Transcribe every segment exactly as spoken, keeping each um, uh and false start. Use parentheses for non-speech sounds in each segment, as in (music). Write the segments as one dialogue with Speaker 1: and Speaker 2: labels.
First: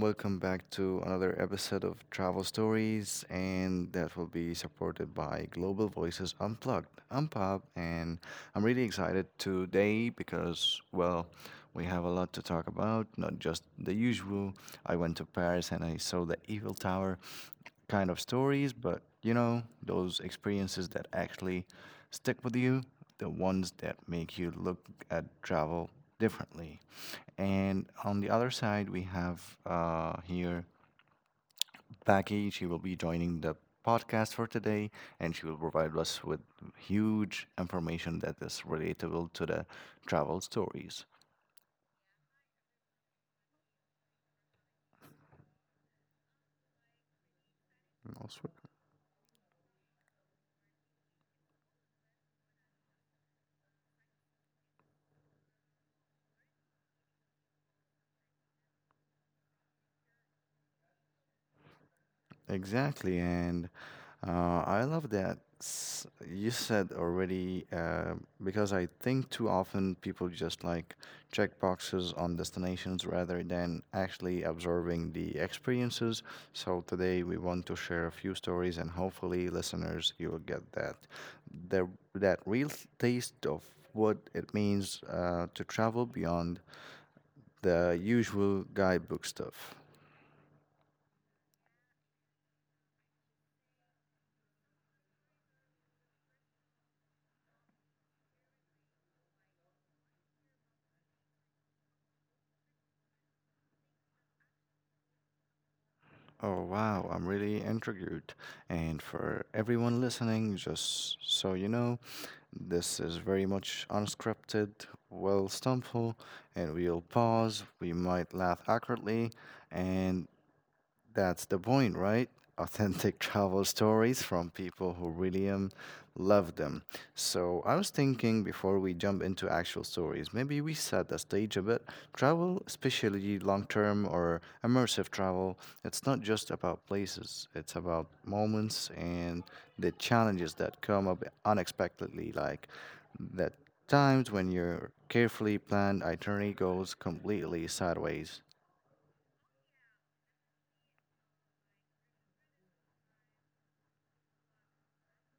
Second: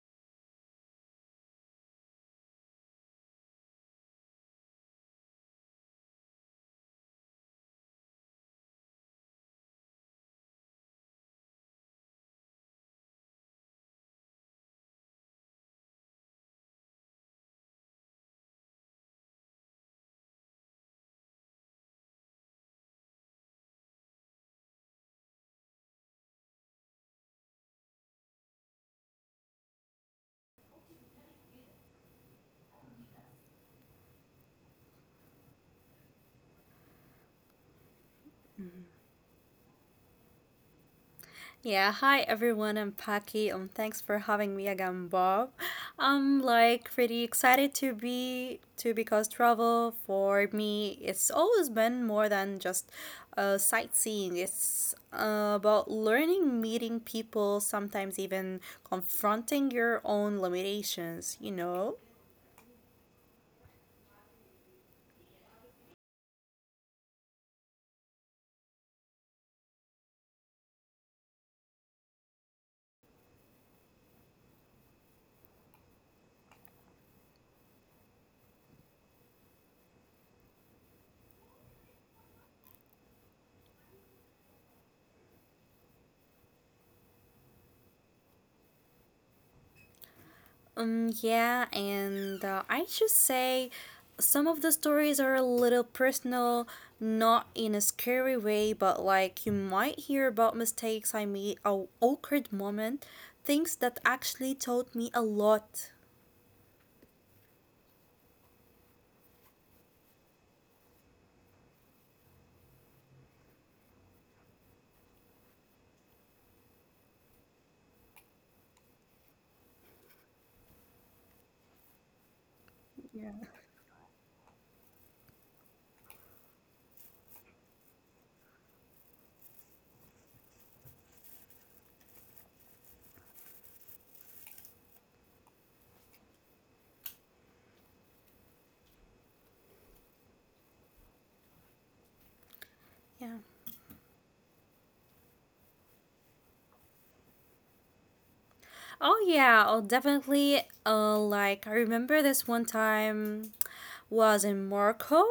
Speaker 1: welcome back to another episode of Travel Stories, and that will be supported by Global Voices Unplugged. I'm Pab, and I'm really excited today because, well, we have a lot to talk about, not just the usual. I went to Paris and I saw the Eiffel Tower kind of stories, but you know, those experiences that actually stick with you, the ones that make you look at travel differently. And on the other side, we have uh, here Becky. She will be joining the podcast for today, and she will provide us with huge information that is relatable to the travel stories.
Speaker 2: Yeah, hi everyone. I'm Paki, and thanks for having me again, Bob. I'm like pretty excited to
Speaker 1: Awesome.
Speaker 2: be to because travel for me it's always been more than just uh, sightseeing. It's uh, about learning, meeting people, sometimes even confronting your own limitations. You know.
Speaker 1: Exactly, and uh, I love that s- you said already, uh, because I think too often people just like check boxes on destinations rather than actually observing the experiences. So today we want to share a few stories, and hopefully, listeners, you will get that the that real taste of what it means uh, to travel beyond the usual guidebook stuff.
Speaker 2: Um, yeah, and uh, I should say some of the stories are a little personal, not in a scary way, but like you might hear about mistakes I made, a awkward moment, things that actually taught me a lot.
Speaker 1: Oh, wow, I'm really intrigued. And for everyone listening, just so you know, this is very much unscripted, well stumble, and we'll pause. We might laugh awkwardly, and that's the point, right? Authentic (laughs) travel stories from people who really um, love them. So, I was thinking before we jump into actual stories, maybe we set the stage a bit. Travel, especially long term or immersive travel, it's not just about places, it's about moments and the challenges that come up unexpectedly, like
Speaker 2: Yeah.
Speaker 1: the times when your carefully planned itinerary goes completely sideways.
Speaker 2: Oh yeah, oh definitely. Uh, like I remember this one time was in Morocco.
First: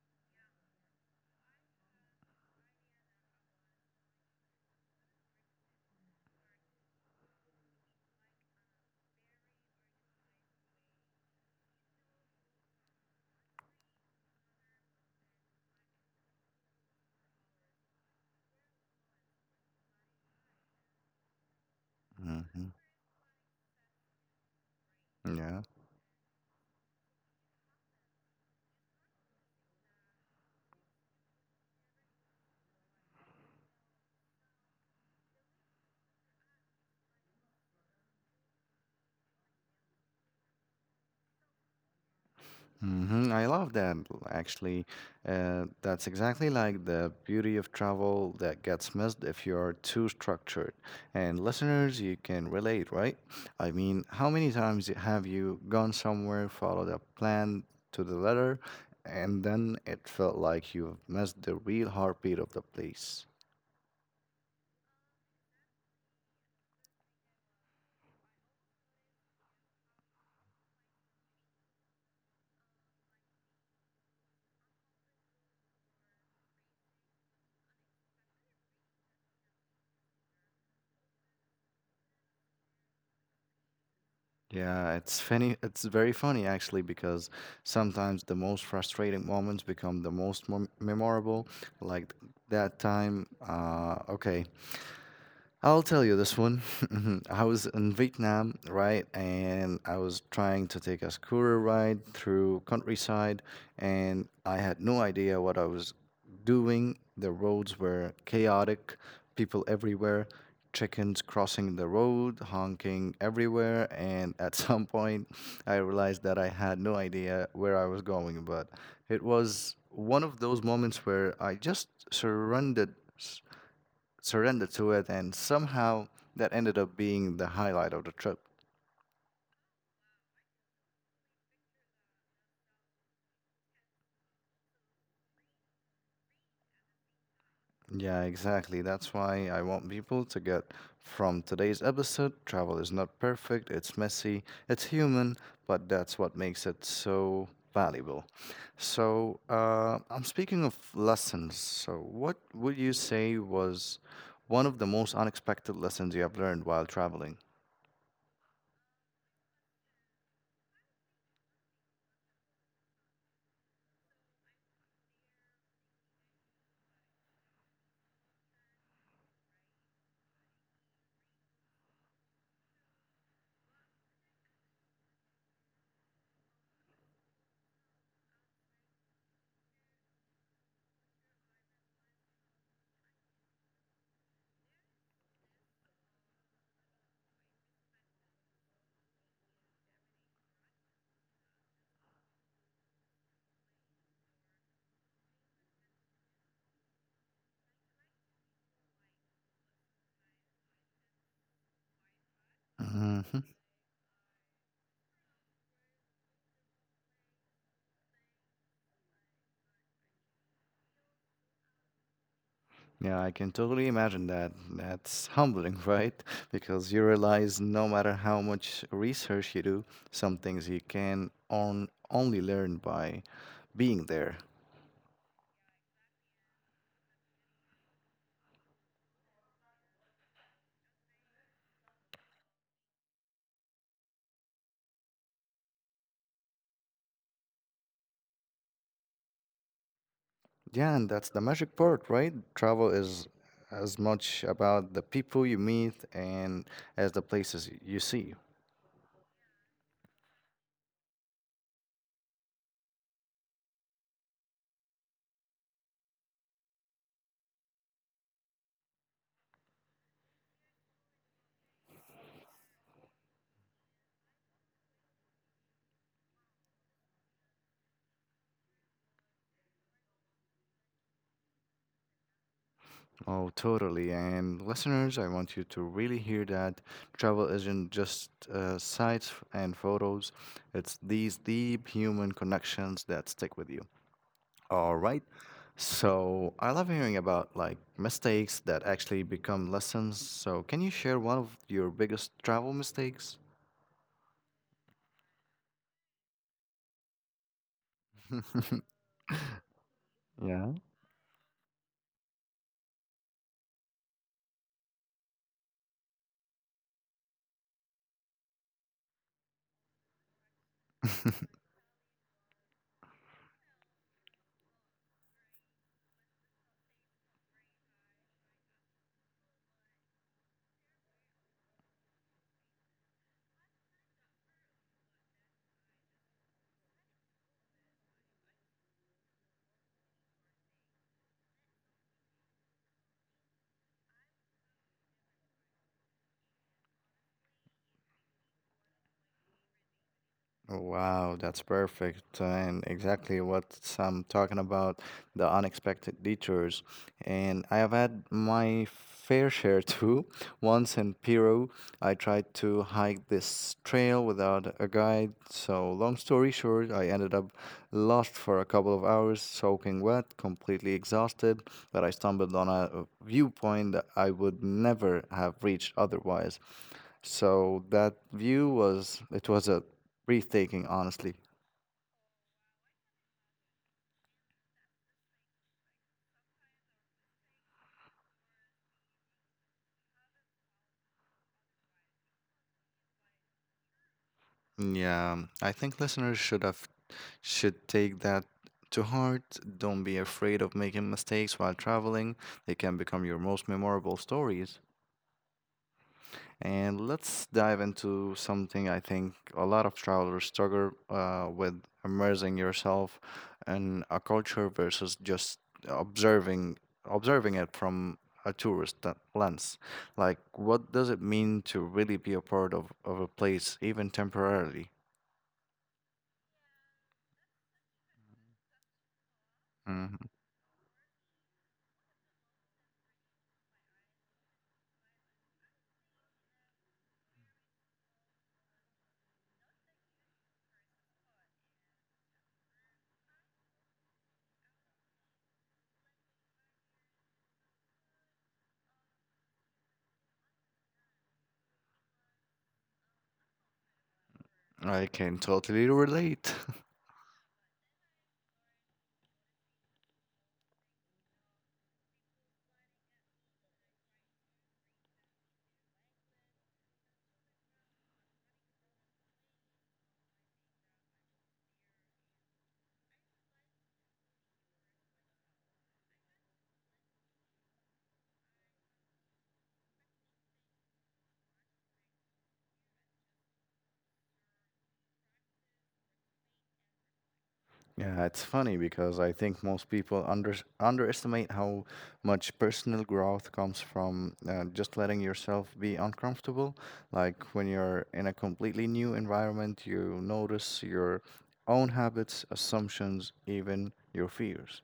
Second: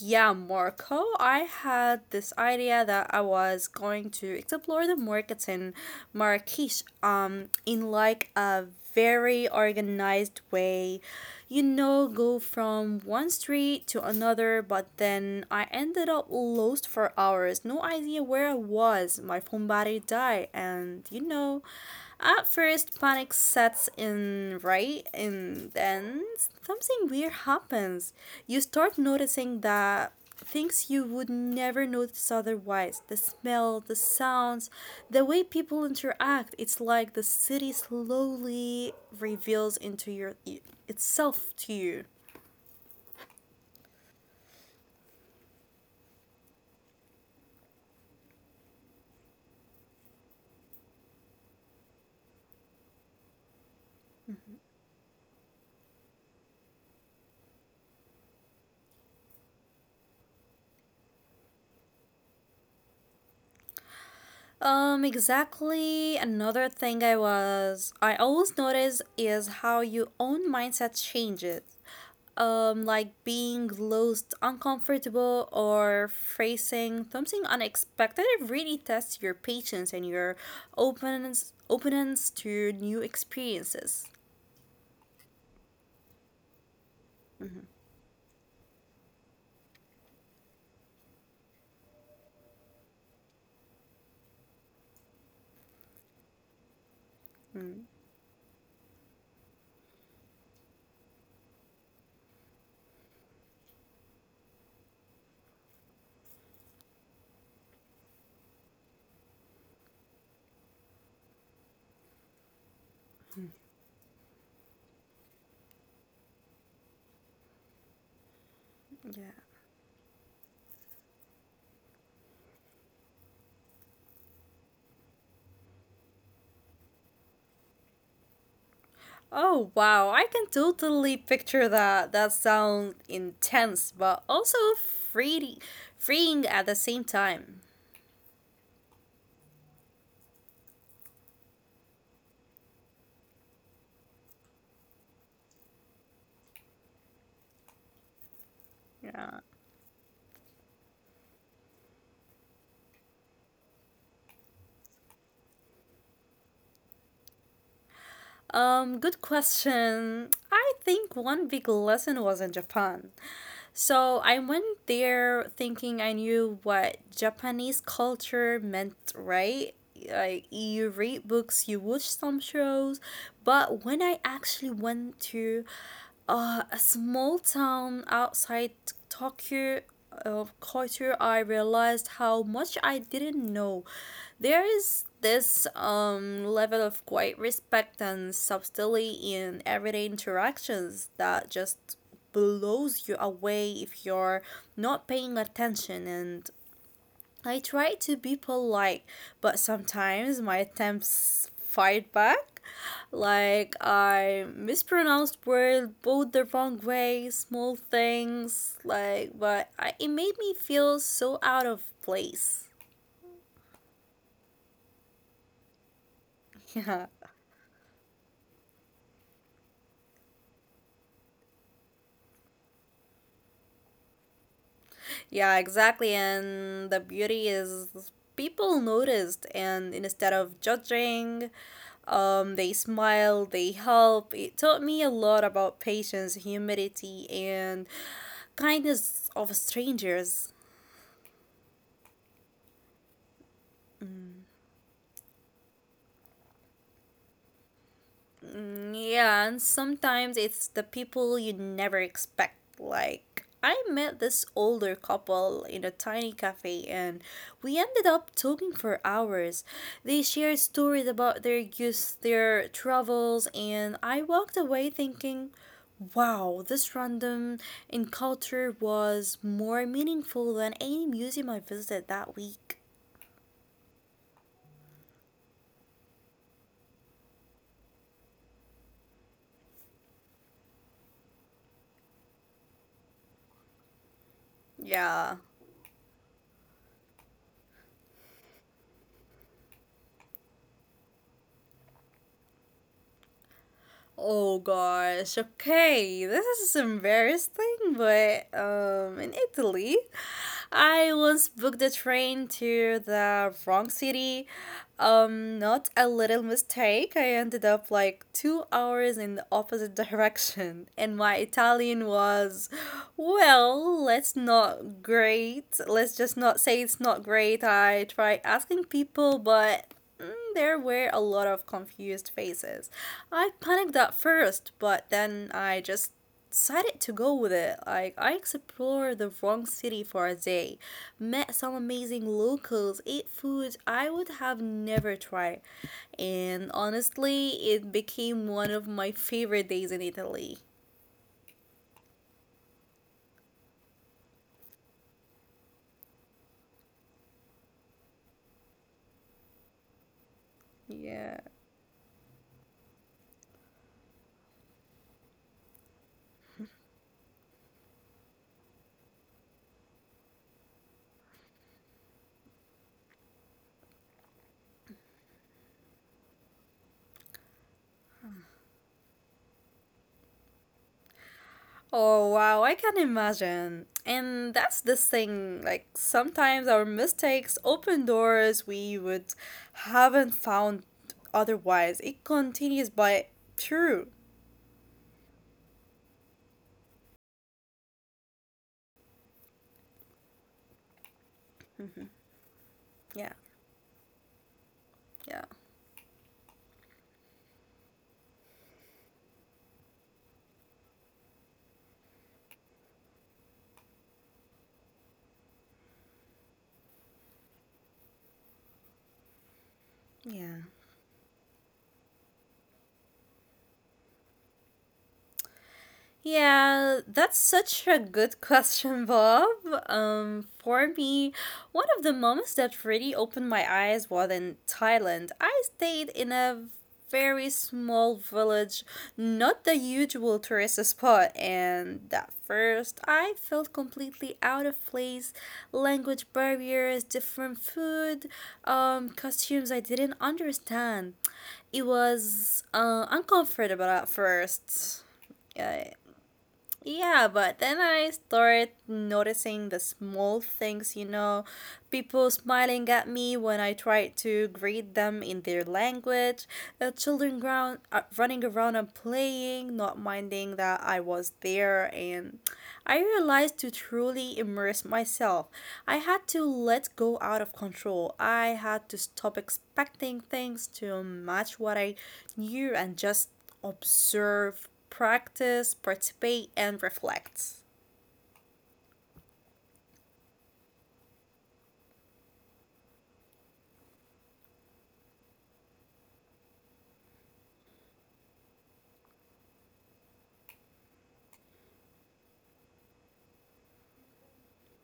Speaker 2: Yeah, Morocco. I had this idea that I was going to explore the markets in Marrakesh. Um, in like a very organized way, you know, go from one street to another. But then I ended up lost for hours. No idea where I was. My phone battery died, and you know. At
Speaker 1: Hmm.
Speaker 2: first, panic sets in, right?
Speaker 1: Yeah.
Speaker 2: And then something weird happens. You start noticing that things you would never notice otherwise, the smell, the sounds, the way people interact. It's like the city slowly reveals into your, itself to you.
Speaker 1: hmm I love that. Actually, uh, that's exactly like the beauty of travel that gets missed if you're too structured. And listeners, you can relate, right? I mean, how many times have you gone somewhere, followed a plan to the letter, and then it felt like you've missed the real heartbeat of the place?
Speaker 2: Um, exactly. Another thing I was I always notice is how your own mindset changes. Um, like being lost, uncomfortable, or facing something unexpected really tests your patience and your openness openness to new experiences.
Speaker 1: Yeah, it's funny. It's very funny actually because sometimes the most frustrating moments become the most mem- memorable. Like that time, uh, okay. I'll tell you this one. (laughs) I was
Speaker 2: Mm,
Speaker 1: in Vietnam, right? And I was trying to take a scooter ride through countryside, and I had no idea what I was doing. The roads were chaotic, people everywhere, chickens crossing the road, honking everywhere. And (laughs) at some point, I realized that I had no idea where I was going. But it
Speaker 2: yeah.
Speaker 1: was one of those moments where I just surrendered surrender to it and somehow that ended up being the highlight of the trip.
Speaker 2: Oh wow, I can totally picture that. That sounds intense, but also free, freeing at the same time.
Speaker 1: Yeah, exactly, that's why I want people to get from today's episode. Travel is not perfect, it's messy, it's human, but that's what makes it so valuable. So,
Speaker 2: Yeah.
Speaker 1: uh, I'm speaking of lessons, so what would you say was one of the most unexpected lessons you have learned while traveling?
Speaker 2: Um, good question. I think one big lesson was in Japan. So I went there thinking I knew what Japanese culture meant, right? Like you read books, you watch some shows, but when I actually went to uh, a small town outside Tokyo, of culture, I realized how much I didn't know. There is this um, level of quiet respect and subtlety in everyday interactions that just blows you away if you're not paying attention, and I try to be polite, but sometimes my attempts fight back.
Speaker 1: Hmm.
Speaker 2: Like I mispronounced words both the wrong way, small things. Like, but I, it made me feel so out of place.
Speaker 1: Yeah, I can totally imagine that. That's humbling, (laughs) right?
Speaker 2: (laughs)
Speaker 1: Because
Speaker 2: Yeah.
Speaker 1: you realize no matter how much research you do, some things you can on only learn by being there.
Speaker 2: Yeah, exactly. And the beauty is people noticed, and instead of judging, um, they smile, they help. It taught me a lot about patience, humility, and kindness of strangers.
Speaker 1: Yeah, and that's the magic part, right? Travel is as much about the people you meet and as the places you see.
Speaker 2: Mm, yeah, and sometimes it's the people you never expect. Like, I met this older couple in a tiny cafe and we ended up talking for hours. They shared stories about their youth, their travels, and I walked away thinking, wow, this random encounter was more meaningful than any museum I visited that week.
Speaker 1: Oh, totally. And listeners, I want you to really hear that travel isn't just, uh, sights f- and photos, it's these deep human connections that stick with you. All right.
Speaker 2: Yeah.
Speaker 1: So I love hearing about like mistakes that actually become lessons. So can you share one of your biggest travel mistakes?
Speaker 2: Oh gosh, okay. This is embarrassing, but um in Italy,
Speaker 1: (laughs) Yeah.
Speaker 2: I once booked a train to the wrong city. Um not a little mistake. I ended up like two hours in the opposite (laughs) direction and my
Speaker 1: (laughs)
Speaker 2: Italian was well, let's not great. Let's just not say it's not great. I tried asking people, but Mm, there were a lot of confused faces. I panicked at first, but then I just decided to go with it. Like, I explored the wrong city for a day, met some amazing locals, ate food I would have never tried, and honestly, it became one of my favorite days in Italy.
Speaker 1: Wow, that's perfect. And exactly what I'm talking about, the unexpected detours. And I have had my fair share too. (laughs) Once in
Speaker 2: Yeah.
Speaker 1: Peru, I tried to hike this trail without a guide. So, long story short, I ended up lost for a couple of hours, soaking wet, completely exhausted, but I stumbled on a viewpoint that I would never have reached otherwise. So that view was it was a breathtaking, honestly.
Speaker 2: Oh wow, I can imagine. And that's the thing, like sometimes our mistakes open doors we would haven't found otherwise. It continues by true.
Speaker 1: Yeah, I think listeners should have should take that to heart. Don't be afraid of making mistakes while traveling. They can become
Speaker 2: Yeah,
Speaker 1: your most memorable stories.
Speaker 2: yeah.
Speaker 1: And let's dive into something I think a lot of travelers struggle uh, with, immersing yourself in a culture versus just observing observing it from a tourist th- lens. Like,
Speaker 2: Yeah.
Speaker 1: what does it mean to really be a part of, of a place, even temporarily?
Speaker 2: Yeah, that's such a good (laughs) question, Bob.
Speaker 1: Mhm.
Speaker 2: Um, for me, one of the moments that really opened my eyes was in Thailand. I stayed in a very small village, not the usual tourist spot, and at first I felt completely out of place. Language barriers, different food, um, costumes I didn't understand. It was uh, uncomfortable at first.
Speaker 1: I can totally
Speaker 2: Uh,
Speaker 1: relate. (laughs)
Speaker 2: yeah, but then I started noticing the small things, you know, people smiling at me when I tried to greet them in their language, uh, children ground, uh, running around and playing, not minding that I was there, and I realized to truly immerse myself, I had to let go out of control. I had to stop expecting things to match what I knew and just observe, practice, participate, and reflect.
Speaker 1: Yeah, it's funny because I think most people under, underestimate how much personal growth comes from uh, just letting yourself be uncomfortable. Like when you're in a completely new environment, you notice your own habits, assumptions, even your fears.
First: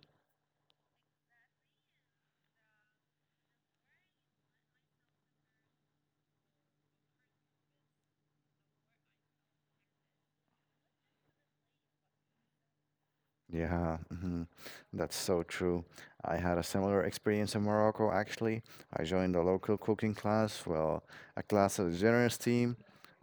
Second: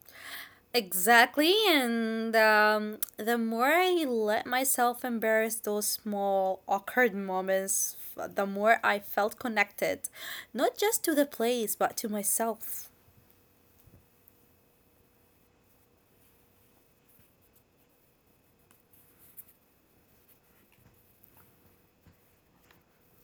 Speaker 2: Exactly, and um, the more I let myself embrace those small, awkward moments, the more I felt connected, not just to the place, but to myself.
Speaker 1: Yeah. Mhm. That's so true. I had a similar experience in Morocco, actually. I joined a local cooking class, well, a class of the generous team,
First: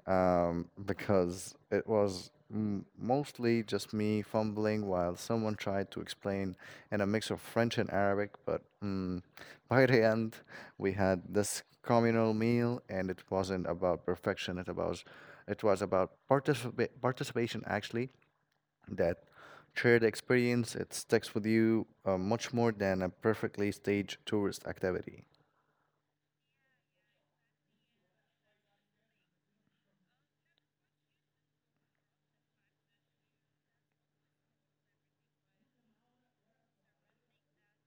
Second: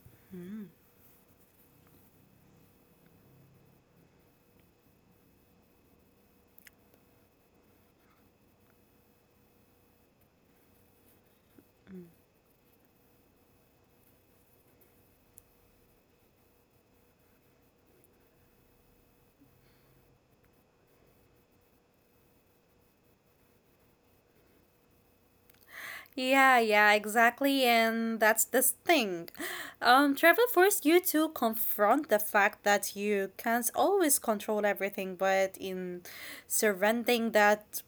Speaker 1: um, because it was m mostly just me fumbling while someone tried to explain in a mix of French and Arabic. But mm, (laughs) by the end, we had this communal meal, and it wasn't about perfection. It about it was about participa participation, actually. That shared experience, it sticks with you uh, much more than a perfectly staged tourist activity.
Speaker 2: Yeah, yeah, exactly, and that's the thing. Um, travel forced you to confront the fact that you can't always control everything, but in surrendering that,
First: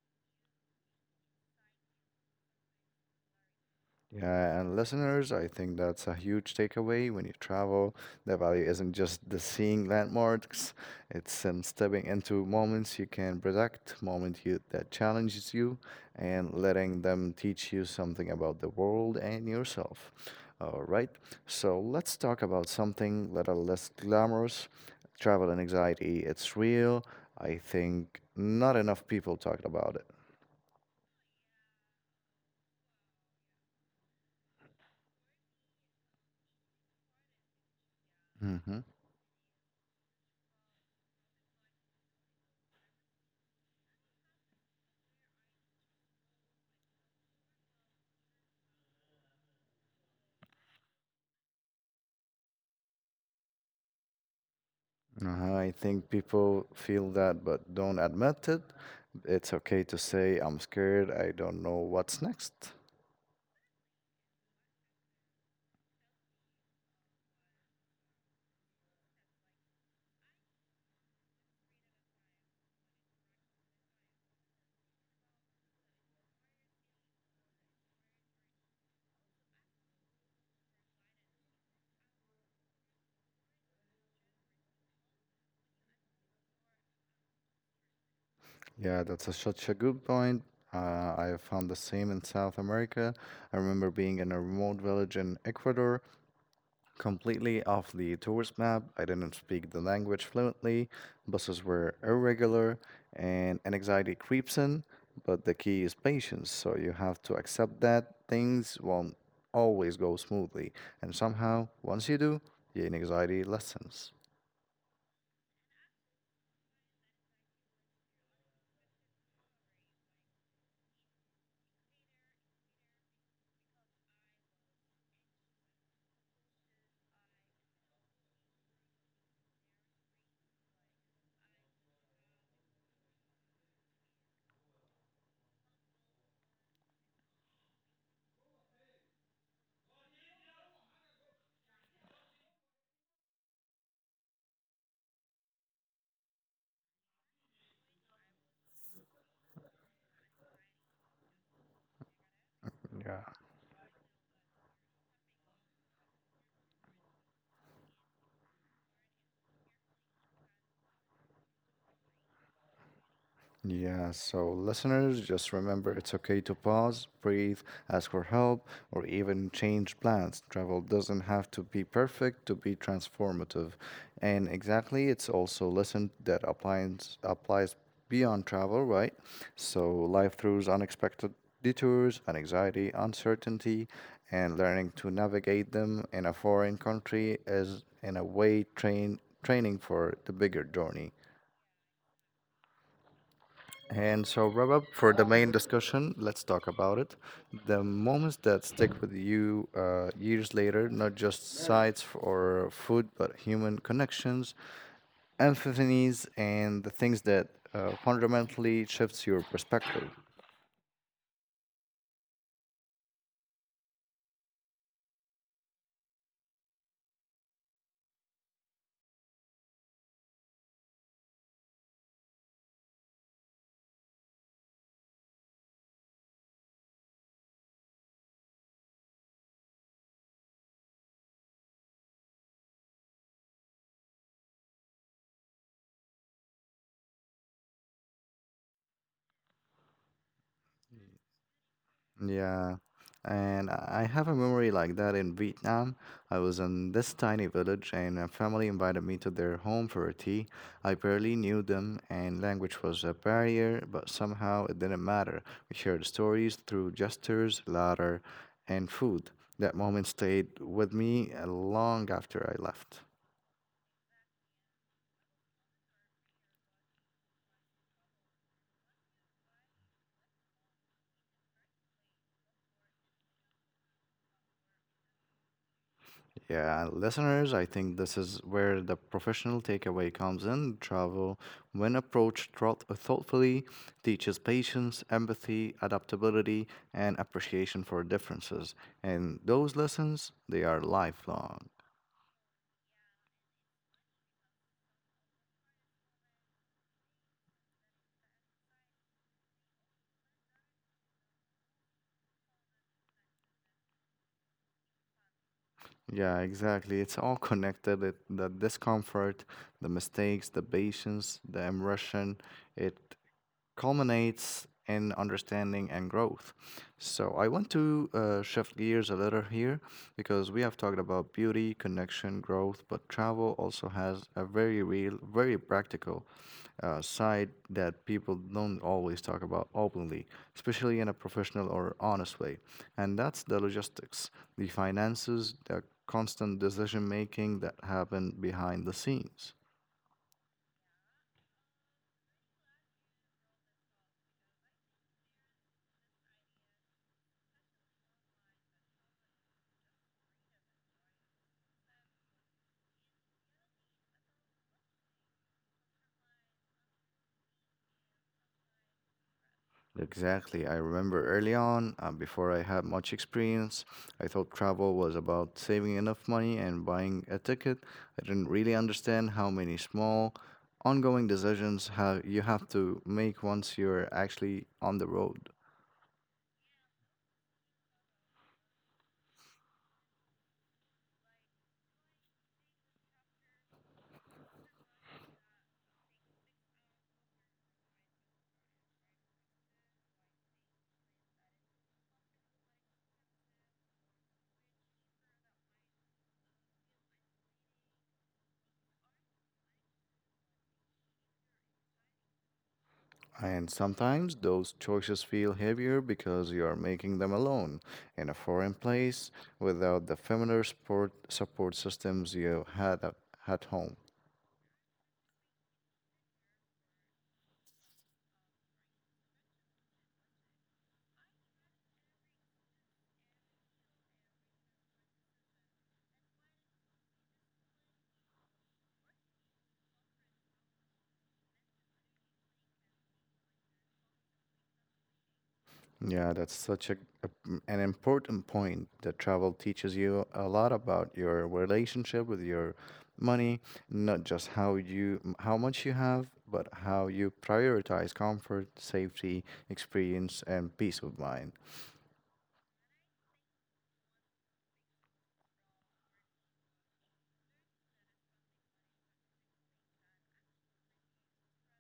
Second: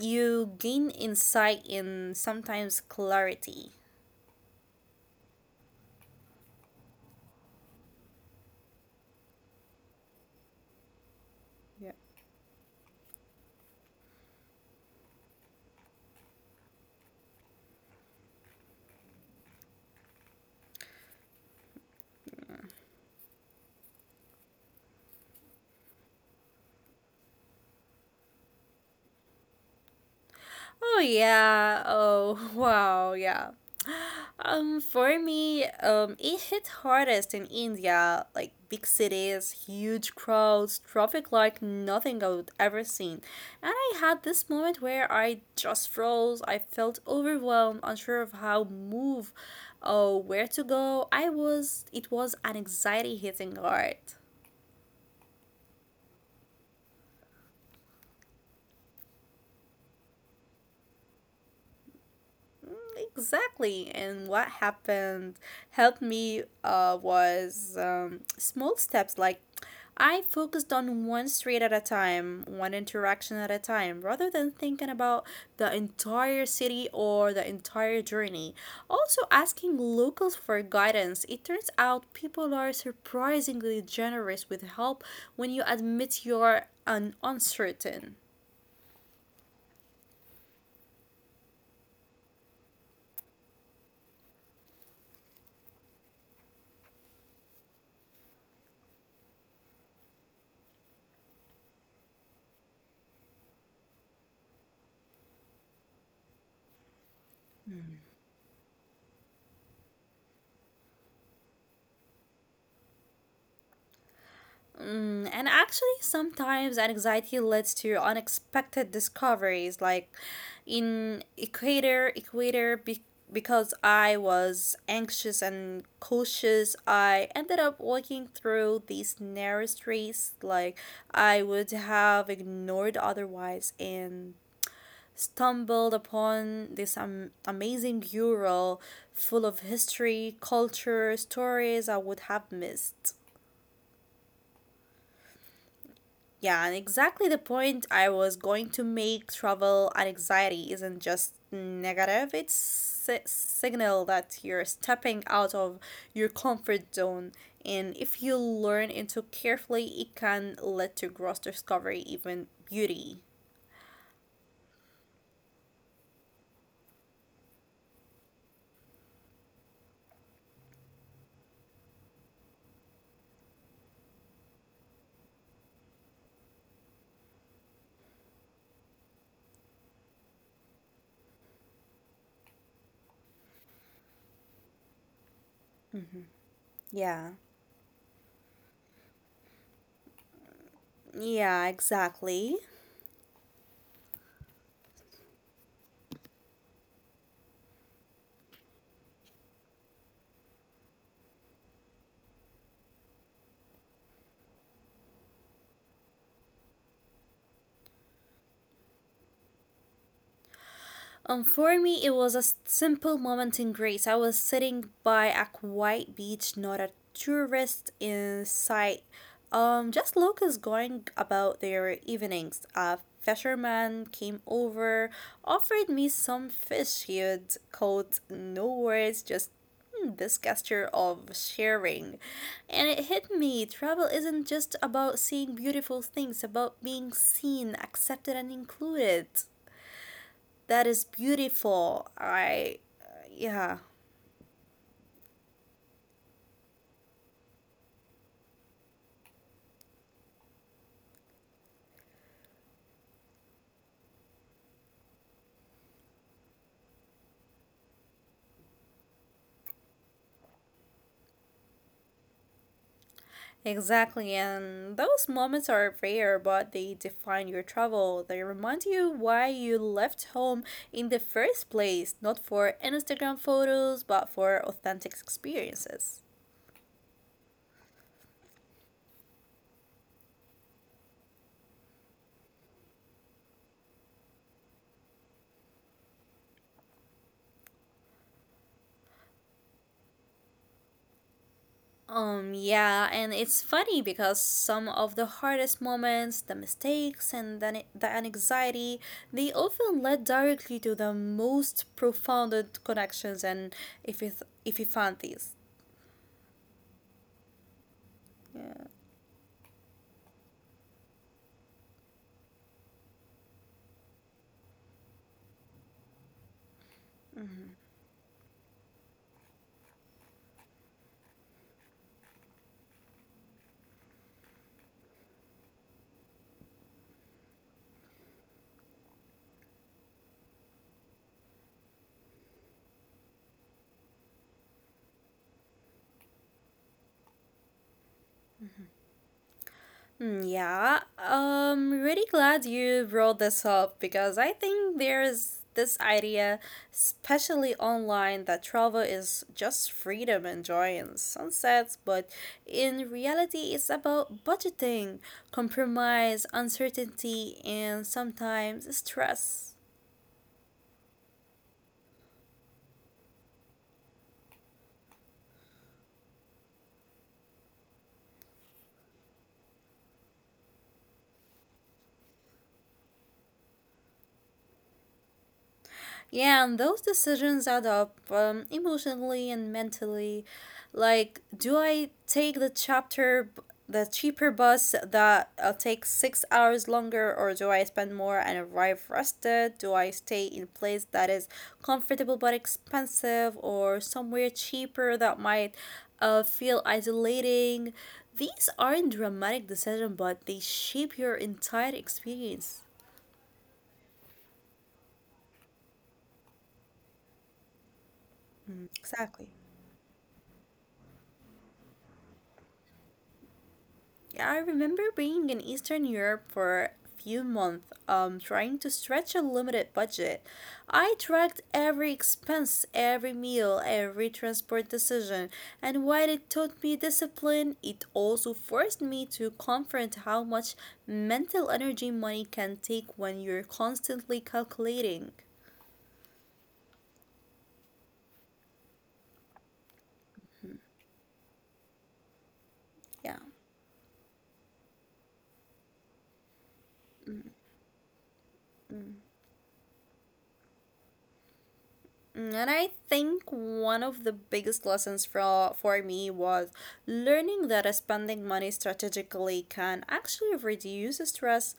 Speaker 2: you gain insight and sometimes clarity.
Speaker 1: Yeah, and listeners, I think that's a huge takeaway when you travel. The value isn't just the seeing landmarks, it's in
Speaker 2: Yeah.
Speaker 1: stepping into moments you can predict, moments you, that challenges you, and letting them teach you something about the world and yourself. All right, so let's talk about something little less glamorous. Travel and anxiety, it's real. I think not enough people talked about it.
Speaker 2: Oh yeah. Oh (laughs) wow. Yeah. Um, for me, um, it hit hardest in India, like
Speaker 1: hmm
Speaker 2: big cities, huge crowds, traffic like nothing I would ever seen. And I had this moment where I just froze. I felt overwhelmed, unsure of how move, or where to go. I was, it was an anxiety hitting hard.
Speaker 1: Uh, I think people feel that but don't admit it. It's okay to say, I'm scared, I don't know what's next.
Speaker 2: Exactly. And what happened helped me uh, was um, small steps like I focused on one street at a time, one interaction at a time, rather than thinking about the entire city or the entire journey. Also, asking locals for guidance. It turns out people are surprisingly generous with help when you admit you're un- uncertain.
Speaker 1: Yeah, that's a, such a good point. Uh, I found the same in South America. I remember being in a remote village in Ecuador completely off the tourist map. I didn't speak the language fluently, buses were irregular, and anxiety creeps in. But the key is patience, so you have to accept that things won't always go smoothly. And somehow, once you do, the anxiety lessens.
Speaker 2: Mm, and actually, sometimes anxiety leads to unexpected discoveries, like in Equator, Equator, be- because I was anxious and cautious, I ended up walking through these narrow streets like I would have ignored otherwise and stumbled upon this um, amazing mural full of history, culture, stories I would have missed. Yeah, and exactly the point I was going to make travel and anxiety isn't just negative, it's a signal that you're stepping out of your comfort zone. And if you learn it too carefully, it can lead to gross discovery, even beauty.
Speaker 1: Yeah, so listeners, just remember it's okay to pause, breathe, ask for help, or even change plans. Travel doesn't have to be perfect to be transformative. And exactly, it's also lesson that applies applies beyond travel, right? So life throws unexpected detours, and anxiety, uncertainty, and learning to navigate them in a foreign
Speaker 2: Yeah.
Speaker 1: country is in a way train training for the bigger journey.
Speaker 2: Yeah, exactly.
Speaker 1: And so, wrap up for the main discussion, let's talk about it. The moments that stick with you uh, years later, not just sights f- or food, but human connections, epiphanies, and the things that uh, fundamentally shifts your perspective.
Speaker 2: Um, for me, it was a s- simple moment in Greece. I was sitting by a quiet beach, not a tourist in sight. Um, just locals going about their evenings. A fisherman came over, offered me some fish he had caught. No words, just "Hmm," this gesture of sharing. And it hit me. Travel isn't just about seeing beautiful things, about being seen, accepted, and included. That is beautiful.
Speaker 1: Yeah,
Speaker 2: I,
Speaker 1: and
Speaker 2: yeah,
Speaker 1: I I have a memory like that in Vietnam. I was in this tiny village, and a family invited me to their home for a tea. I barely knew them, and language was a barrier, but somehow it didn't matter. We shared stories through gestures, laughter, and food. That moment stayed with me uh, long after I left.
Speaker 2: exactly. And those moments are rare, but they define your travel. They remind you why you left home in the first place, not for Instagram photos, but for authentic experiences.
Speaker 1: Yeah, listeners, I think this is where the professional takeaway comes in. Travel, when approached thought- thoughtfully, teaches patience, empathy, adaptability, and appreciation for differences. And those lessons, they are lifelong.
Speaker 2: Um, yeah, and it's funny because some of the hardest moments, the mistakes, and the, the anxiety, they often lead directly to the most profound connections. And if you, th- if you find these,
Speaker 1: Yeah, exactly. It's all connected. It, the discomfort, the mistakes, the patience, the immersion, it culminates in understanding and growth. So, I want to uh, shift gears a little here because we have talked about beauty, connection, growth, but travel also has a very real, very practical uh, side that people don't always talk about openly, especially in a professional or honest way. And that's the logistics, the finances, the constant decision making that happen behind the scenes.
Speaker 2: mm, yeah, um, really glad you brought this up because I think there's this idea, especially online, that travel is just freedom enjoying sunsets, but in reality, it's about budgeting, compromise, uncertainty, and sometimes stress.
Speaker 1: Exactly. I remember early on, uh, before I had much experience, I thought travel was about saving enough money and buying a ticket. I didn't really understand how many small, ongoing decisions have you have to make once you're actually on the road.
Speaker 2: Yeah, and those decisions add up um, emotionally and mentally. Like, do I take the chapter, b- the cheaper bus that uh, takes six hours longer, or do I spend more and arrive rested? Do I stay in place that is comfortable but expensive, or somewhere cheaper that might uh, feel isolating? These aren't dramatic decisions, but they shape your entire experience.
Speaker 1: And sometimes those choices feel heavier because you are making them alone in a foreign place
Speaker 2: Exactly.
Speaker 1: without the familiar support support systems you had at at home.
Speaker 2: Yeah, I remember being in Eastern Europe for a few months, um, trying to stretch a limited budget. I tracked every expense, every meal, every transport decision, and while it taught me discipline, it also forced me to confront how much mental energy money can take when you're constantly calculating.
Speaker 1: Yeah, that's such a, a- mm, an important point, that travel teaches you a lot about your relationship with your
Speaker 2: Yeah.
Speaker 1: money, not just how you m- how much you have, but how you prioritize comfort, safety, experience, and peace of mind.
Speaker 2: And I think one of the biggest lessons for, for me was learning that uh, spending money strategically can actually reduce stress.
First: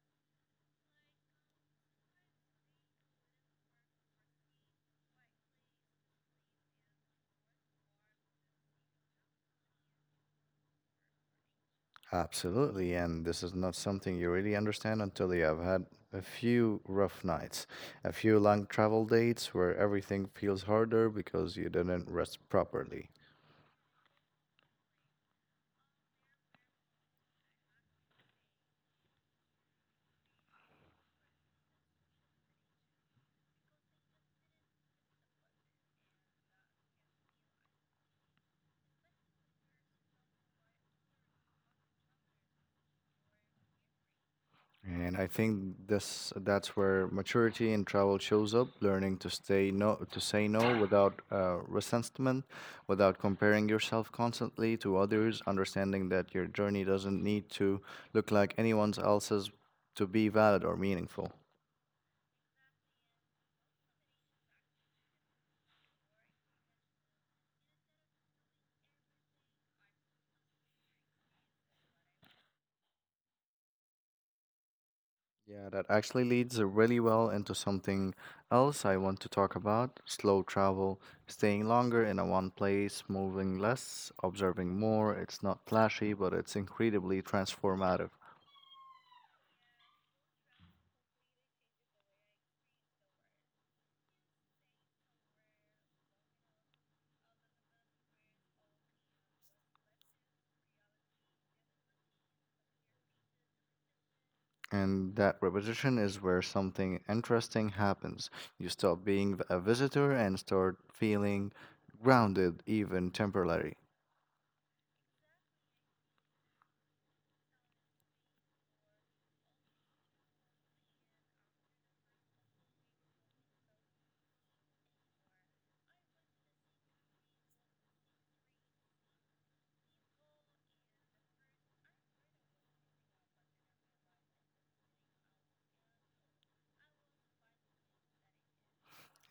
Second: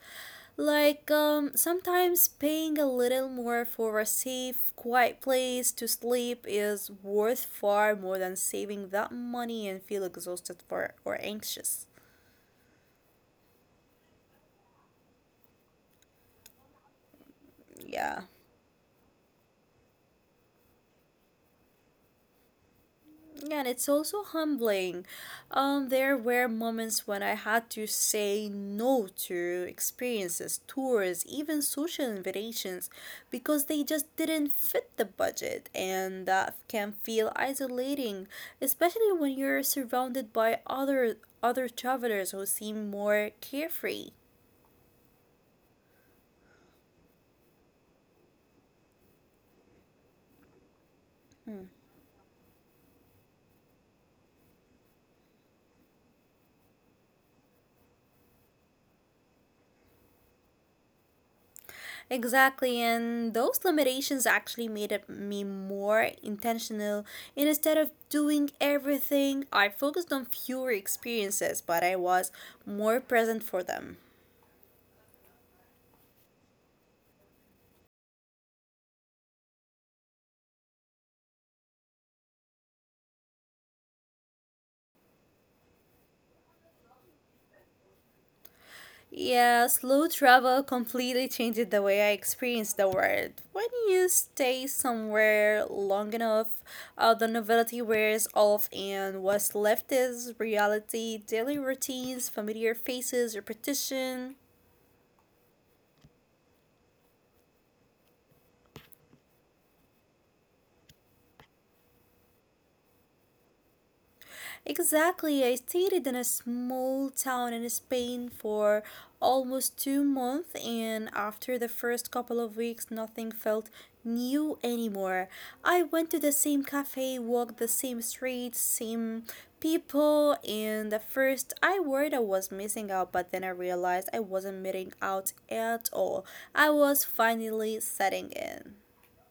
Speaker 2: Like um, sometimes paying a little more for a safe, quiet place to sleep is worth far more than saving that money and feel exhausted for or anxious.
Speaker 1: Absolutely, and this is not something you really understand until you have had a few rough nights, a
Speaker 2: Yeah.
Speaker 1: few long travel dates where everything feels harder because you didn't rest properly.
Speaker 2: Yeah, and it's also humbling. Um, there were moments when I had to say no to experiences, tours, even social invitations because they just didn't fit the budget, and that can feel isolating, especially when you're surrounded by other other travelers who seem more carefree.
Speaker 1: And I think this that's where maturity in travel shows up, learning to stay no to say no without uh, resentment, without comparing yourself constantly to others, understanding that your journey doesn't need to look like anyone else's to be valid or meaningful.
Speaker 2: Exactly, and those limitations actually made it me more intentional. And instead of doing everything, I focused on fewer experiences, but I was more present for them.
Speaker 1: Yeah, that actually leads really well into something else I want to talk about, slow travel, staying longer in a one place, moving less, observing more. It's not flashy, but it's incredibly transformative.
Speaker 2: Yeah, slow travel completely changed the way I experienced the world. When you stay somewhere long enough, uh, the novelty wears off, and what's left is reality, daily routines, familiar faces, repetition.
Speaker 1: And that repetition is where something interesting happens. You stop being a visitor and start feeling grounded, even temporarily.
Speaker 2: Exactly. I stayed in a small town in Spain for almost two months, and after the first couple of weeks, nothing felt new anymore. I went to the same cafe, walked the same streets, same people, and at first I worried I was missing out, but then I realized I wasn't missing out at all. I was finally setting in.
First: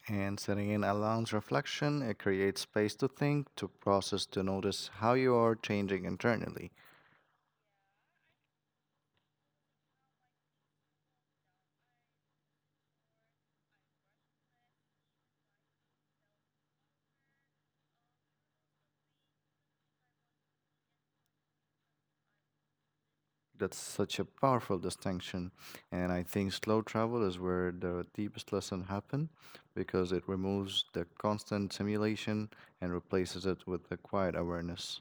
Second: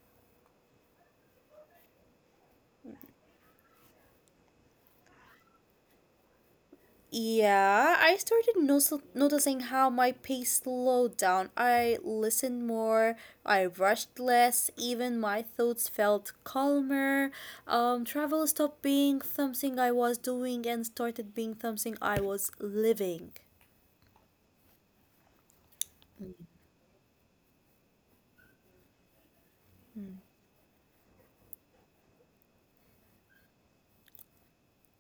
Speaker 1: And setting in allows reflection, it creates space to think, to process, to notice how you are changing internally.
Speaker 2: Yeah, I started nos- noticing how my pace slowed down. I listened more, I rushed less, even my thoughts felt calmer. Um, travel stopped being something I was doing and started being something I was living.
Speaker 1: That's such a powerful distinction. And I think slow travel is where the deepest lesson happen, because it removes the constant simulation and replaces it with the quiet awareness.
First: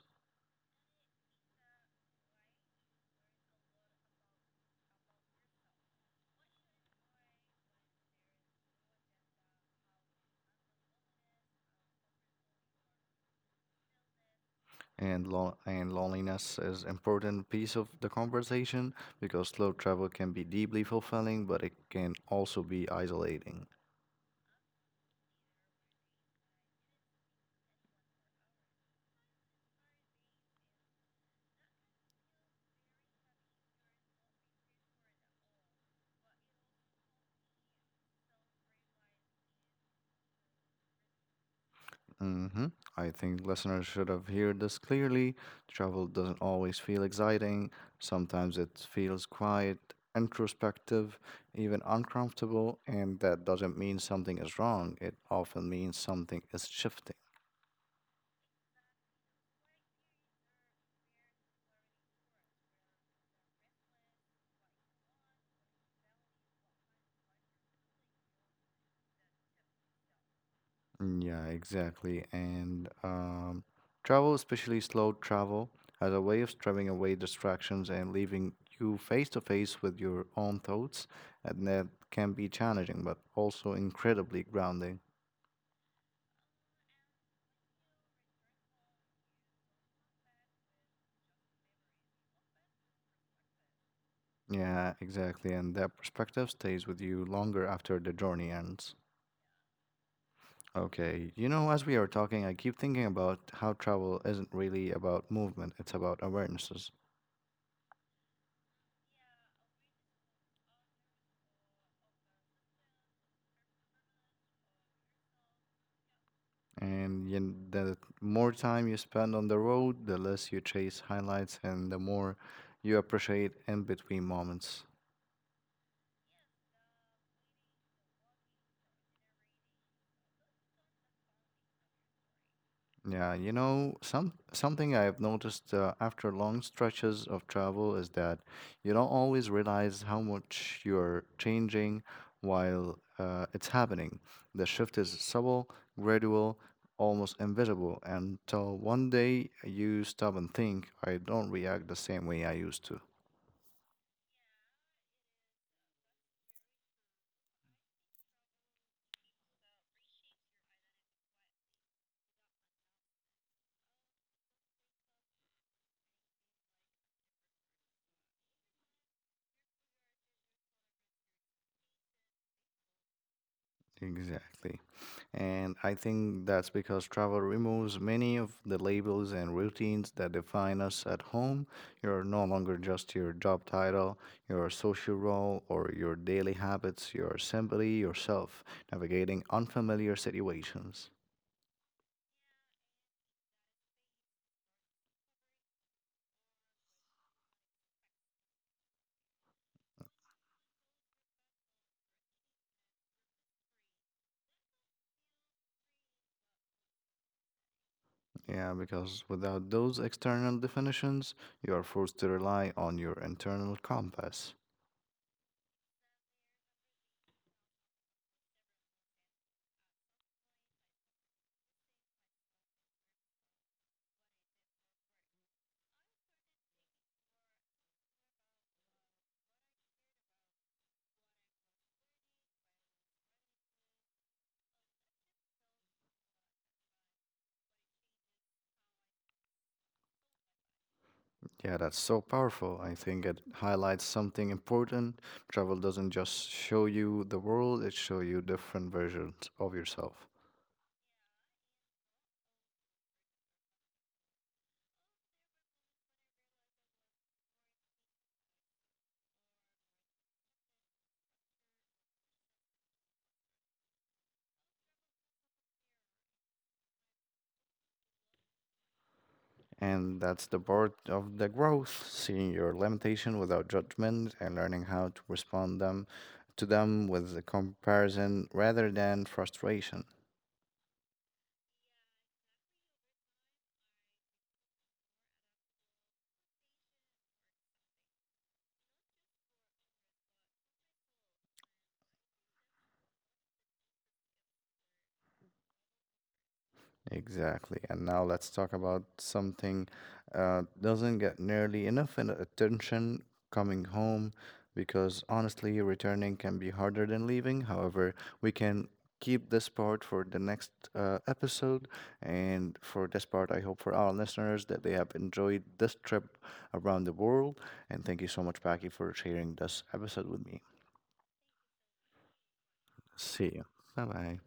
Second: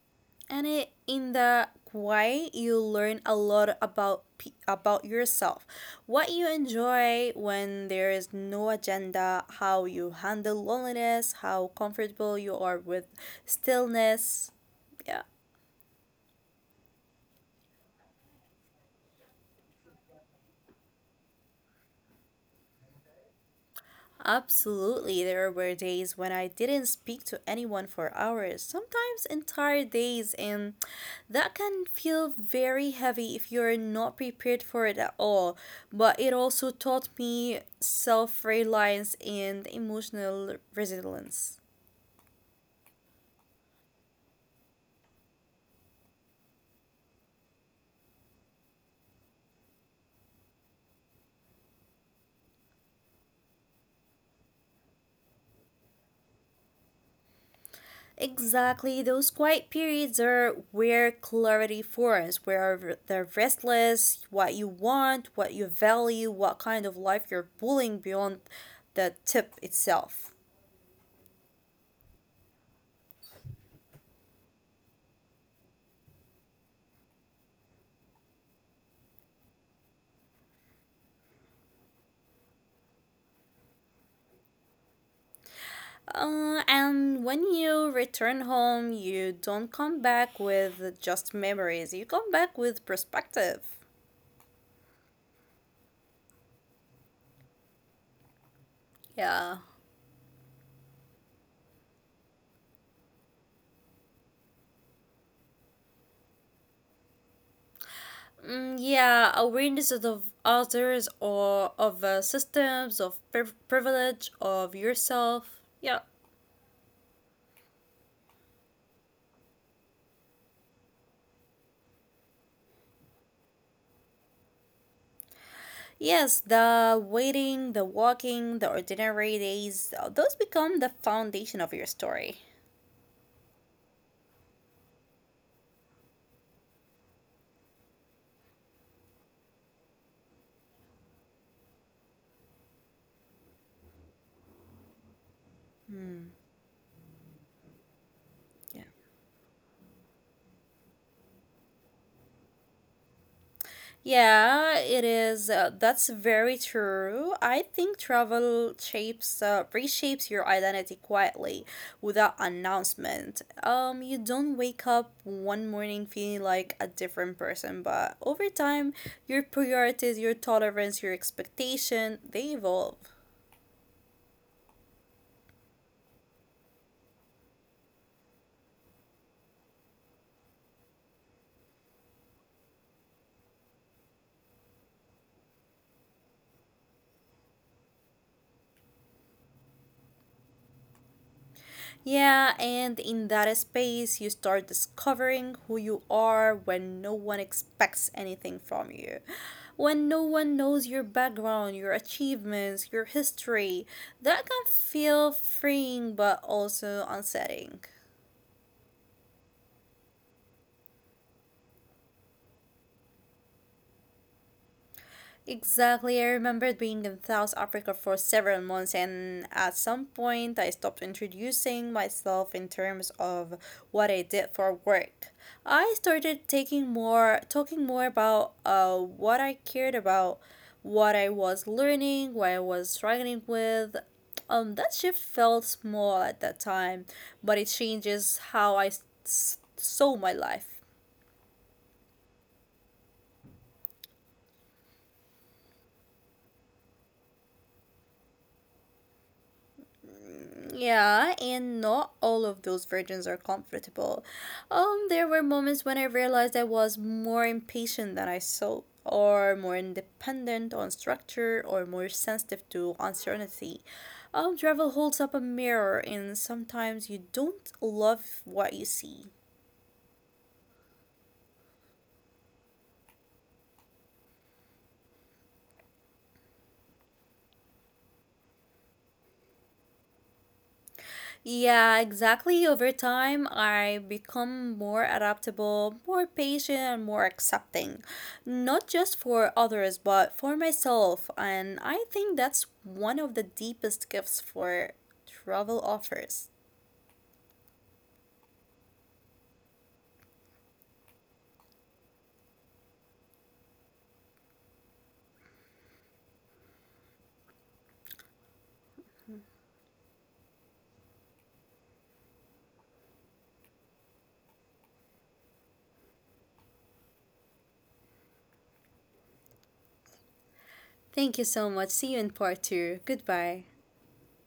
Speaker 2: And it, in that way you learn a lot about pe- about yourself, what you enjoy when there is no agenda, how you handle loneliness, how comfortable you are with stillness. Yeah.
Speaker 1: and lo- and loneliness is important piece of the conversation, because slow travel can be deeply fulfilling, but it can also be isolating.
Speaker 2: Absolutely, there were days when I didn't speak to anyone for hours, sometimes entire days, and that can feel very heavy if you're not prepared for it at all. But it also taught me self reliance and emotional resilience.
Speaker 1: hmm I think listeners should have heard this clearly. Travel doesn't always feel exciting. Sometimes it feels quiet, introspective, even uncomfortable, and that doesn't mean something is wrong. It often means something is shifting.
Speaker 2: Exactly, those quiet periods are where clarity forms, where the restless, what you want, what you value, what kind of life you're pulling beyond the tip itself.
Speaker 1: Mm, yeah, exactly. And um, travel, especially slow travel, as a way of stripping away distractions and leaving you face to face with your own thoughts, and that can be challenging, but also incredibly grounding.
Speaker 2: Uh, and when you return home, you don't come back with just memories, you come back with perspective.
Speaker 1: Yeah, exactly. And that perspective stays with you longer after the journey ends.
Speaker 2: Yeah.
Speaker 1: Okay, you know, as we are talking, I keep thinking about how travel isn't really about movement, it's about awarenesses.
Speaker 2: Mm, yeah, awareness of others or of uh, systems, of priv- privilege, of yourself. Yeah.
Speaker 1: And you, the more time you spend on the road, the less you chase highlights and the more you appreciate in between moments.
Speaker 2: Yes, the waiting, the walking, the ordinary days, uh, those become the foundation of your story.
Speaker 1: Yeah, you know, some something I've noticed uh, after long stretches of travel is that you don't always realize how much you're changing while uh, it's happening. The shift is subtle, gradual, almost invisible, until
Speaker 2: Yeah.
Speaker 1: one day you stop and think, I don't react the same way I used to.
Speaker 2: Yeah, it is. Uh, that's very true. I think travel shapes, uh, reshapes your identity quietly without announcement. Um, you don't wake up one morning feeling like a different person, but over time, your priorities, your tolerance, your expectation, they evolve.
Speaker 1: Exactly. And I think that's because travel removes many of the labels and routines that define us at home. You're no longer just your job title, your social role, or your daily habits. You're simply yourself navigating unfamiliar situations.
Speaker 2: Yeah, and in that space, you start discovering who you are when no one expects anything from you. When no one knows your background, your achievements, your history, that can feel freeing but also unsettling.
Speaker 1: Yeah, because without those external definitions, you are forced to rely on your internal compass.
Speaker 2: Exactly. I remember being in South Africa for several months, and at some point, I stopped introducing myself in terms of what I did for work. I started taking more, talking more about uh, what I cared about, what I was learning, what I was struggling with. Um, that shift felt small at that time, but it changes how I s- s- saw my life.
Speaker 1: Yeah, that's so powerful. I think it highlights something important. Travel doesn't just show you the world, it shows you different versions of yourself.
Speaker 2: Yeah, and not all of those versions are comfortable. Um, there were moments when I realized I was more impatient than I thought, or more independent on structure, or more sensitive to uncertainty. Um, travel holds up a mirror, and sometimes you don't love what you see.
Speaker 1: And that's the part of the growth, seeing your limitation without judgment and learning how to respond them to them with the comparison rather than frustration.
Speaker 2: Yeah, exactly. Over time, I become more adaptable, more patient, and more accepting, not just for others, but for myself. And I think that's one of the deepest gifts for travel offers.
Speaker 1: Exactly. And now let's talk about something uh, doesn't get nearly enough in- attention, coming home, because honestly, returning can be harder than leaving. However, we can keep this part for the next uh, episode. And for this part, I hope for our listeners that they have enjoyed this trip around the world. And thank you so much, Paki, for sharing this episode with me.
Speaker 2: Thank you so much. See you in part two.
Speaker 1: See
Speaker 2: Goodbye.
Speaker 1: you. Bye bye.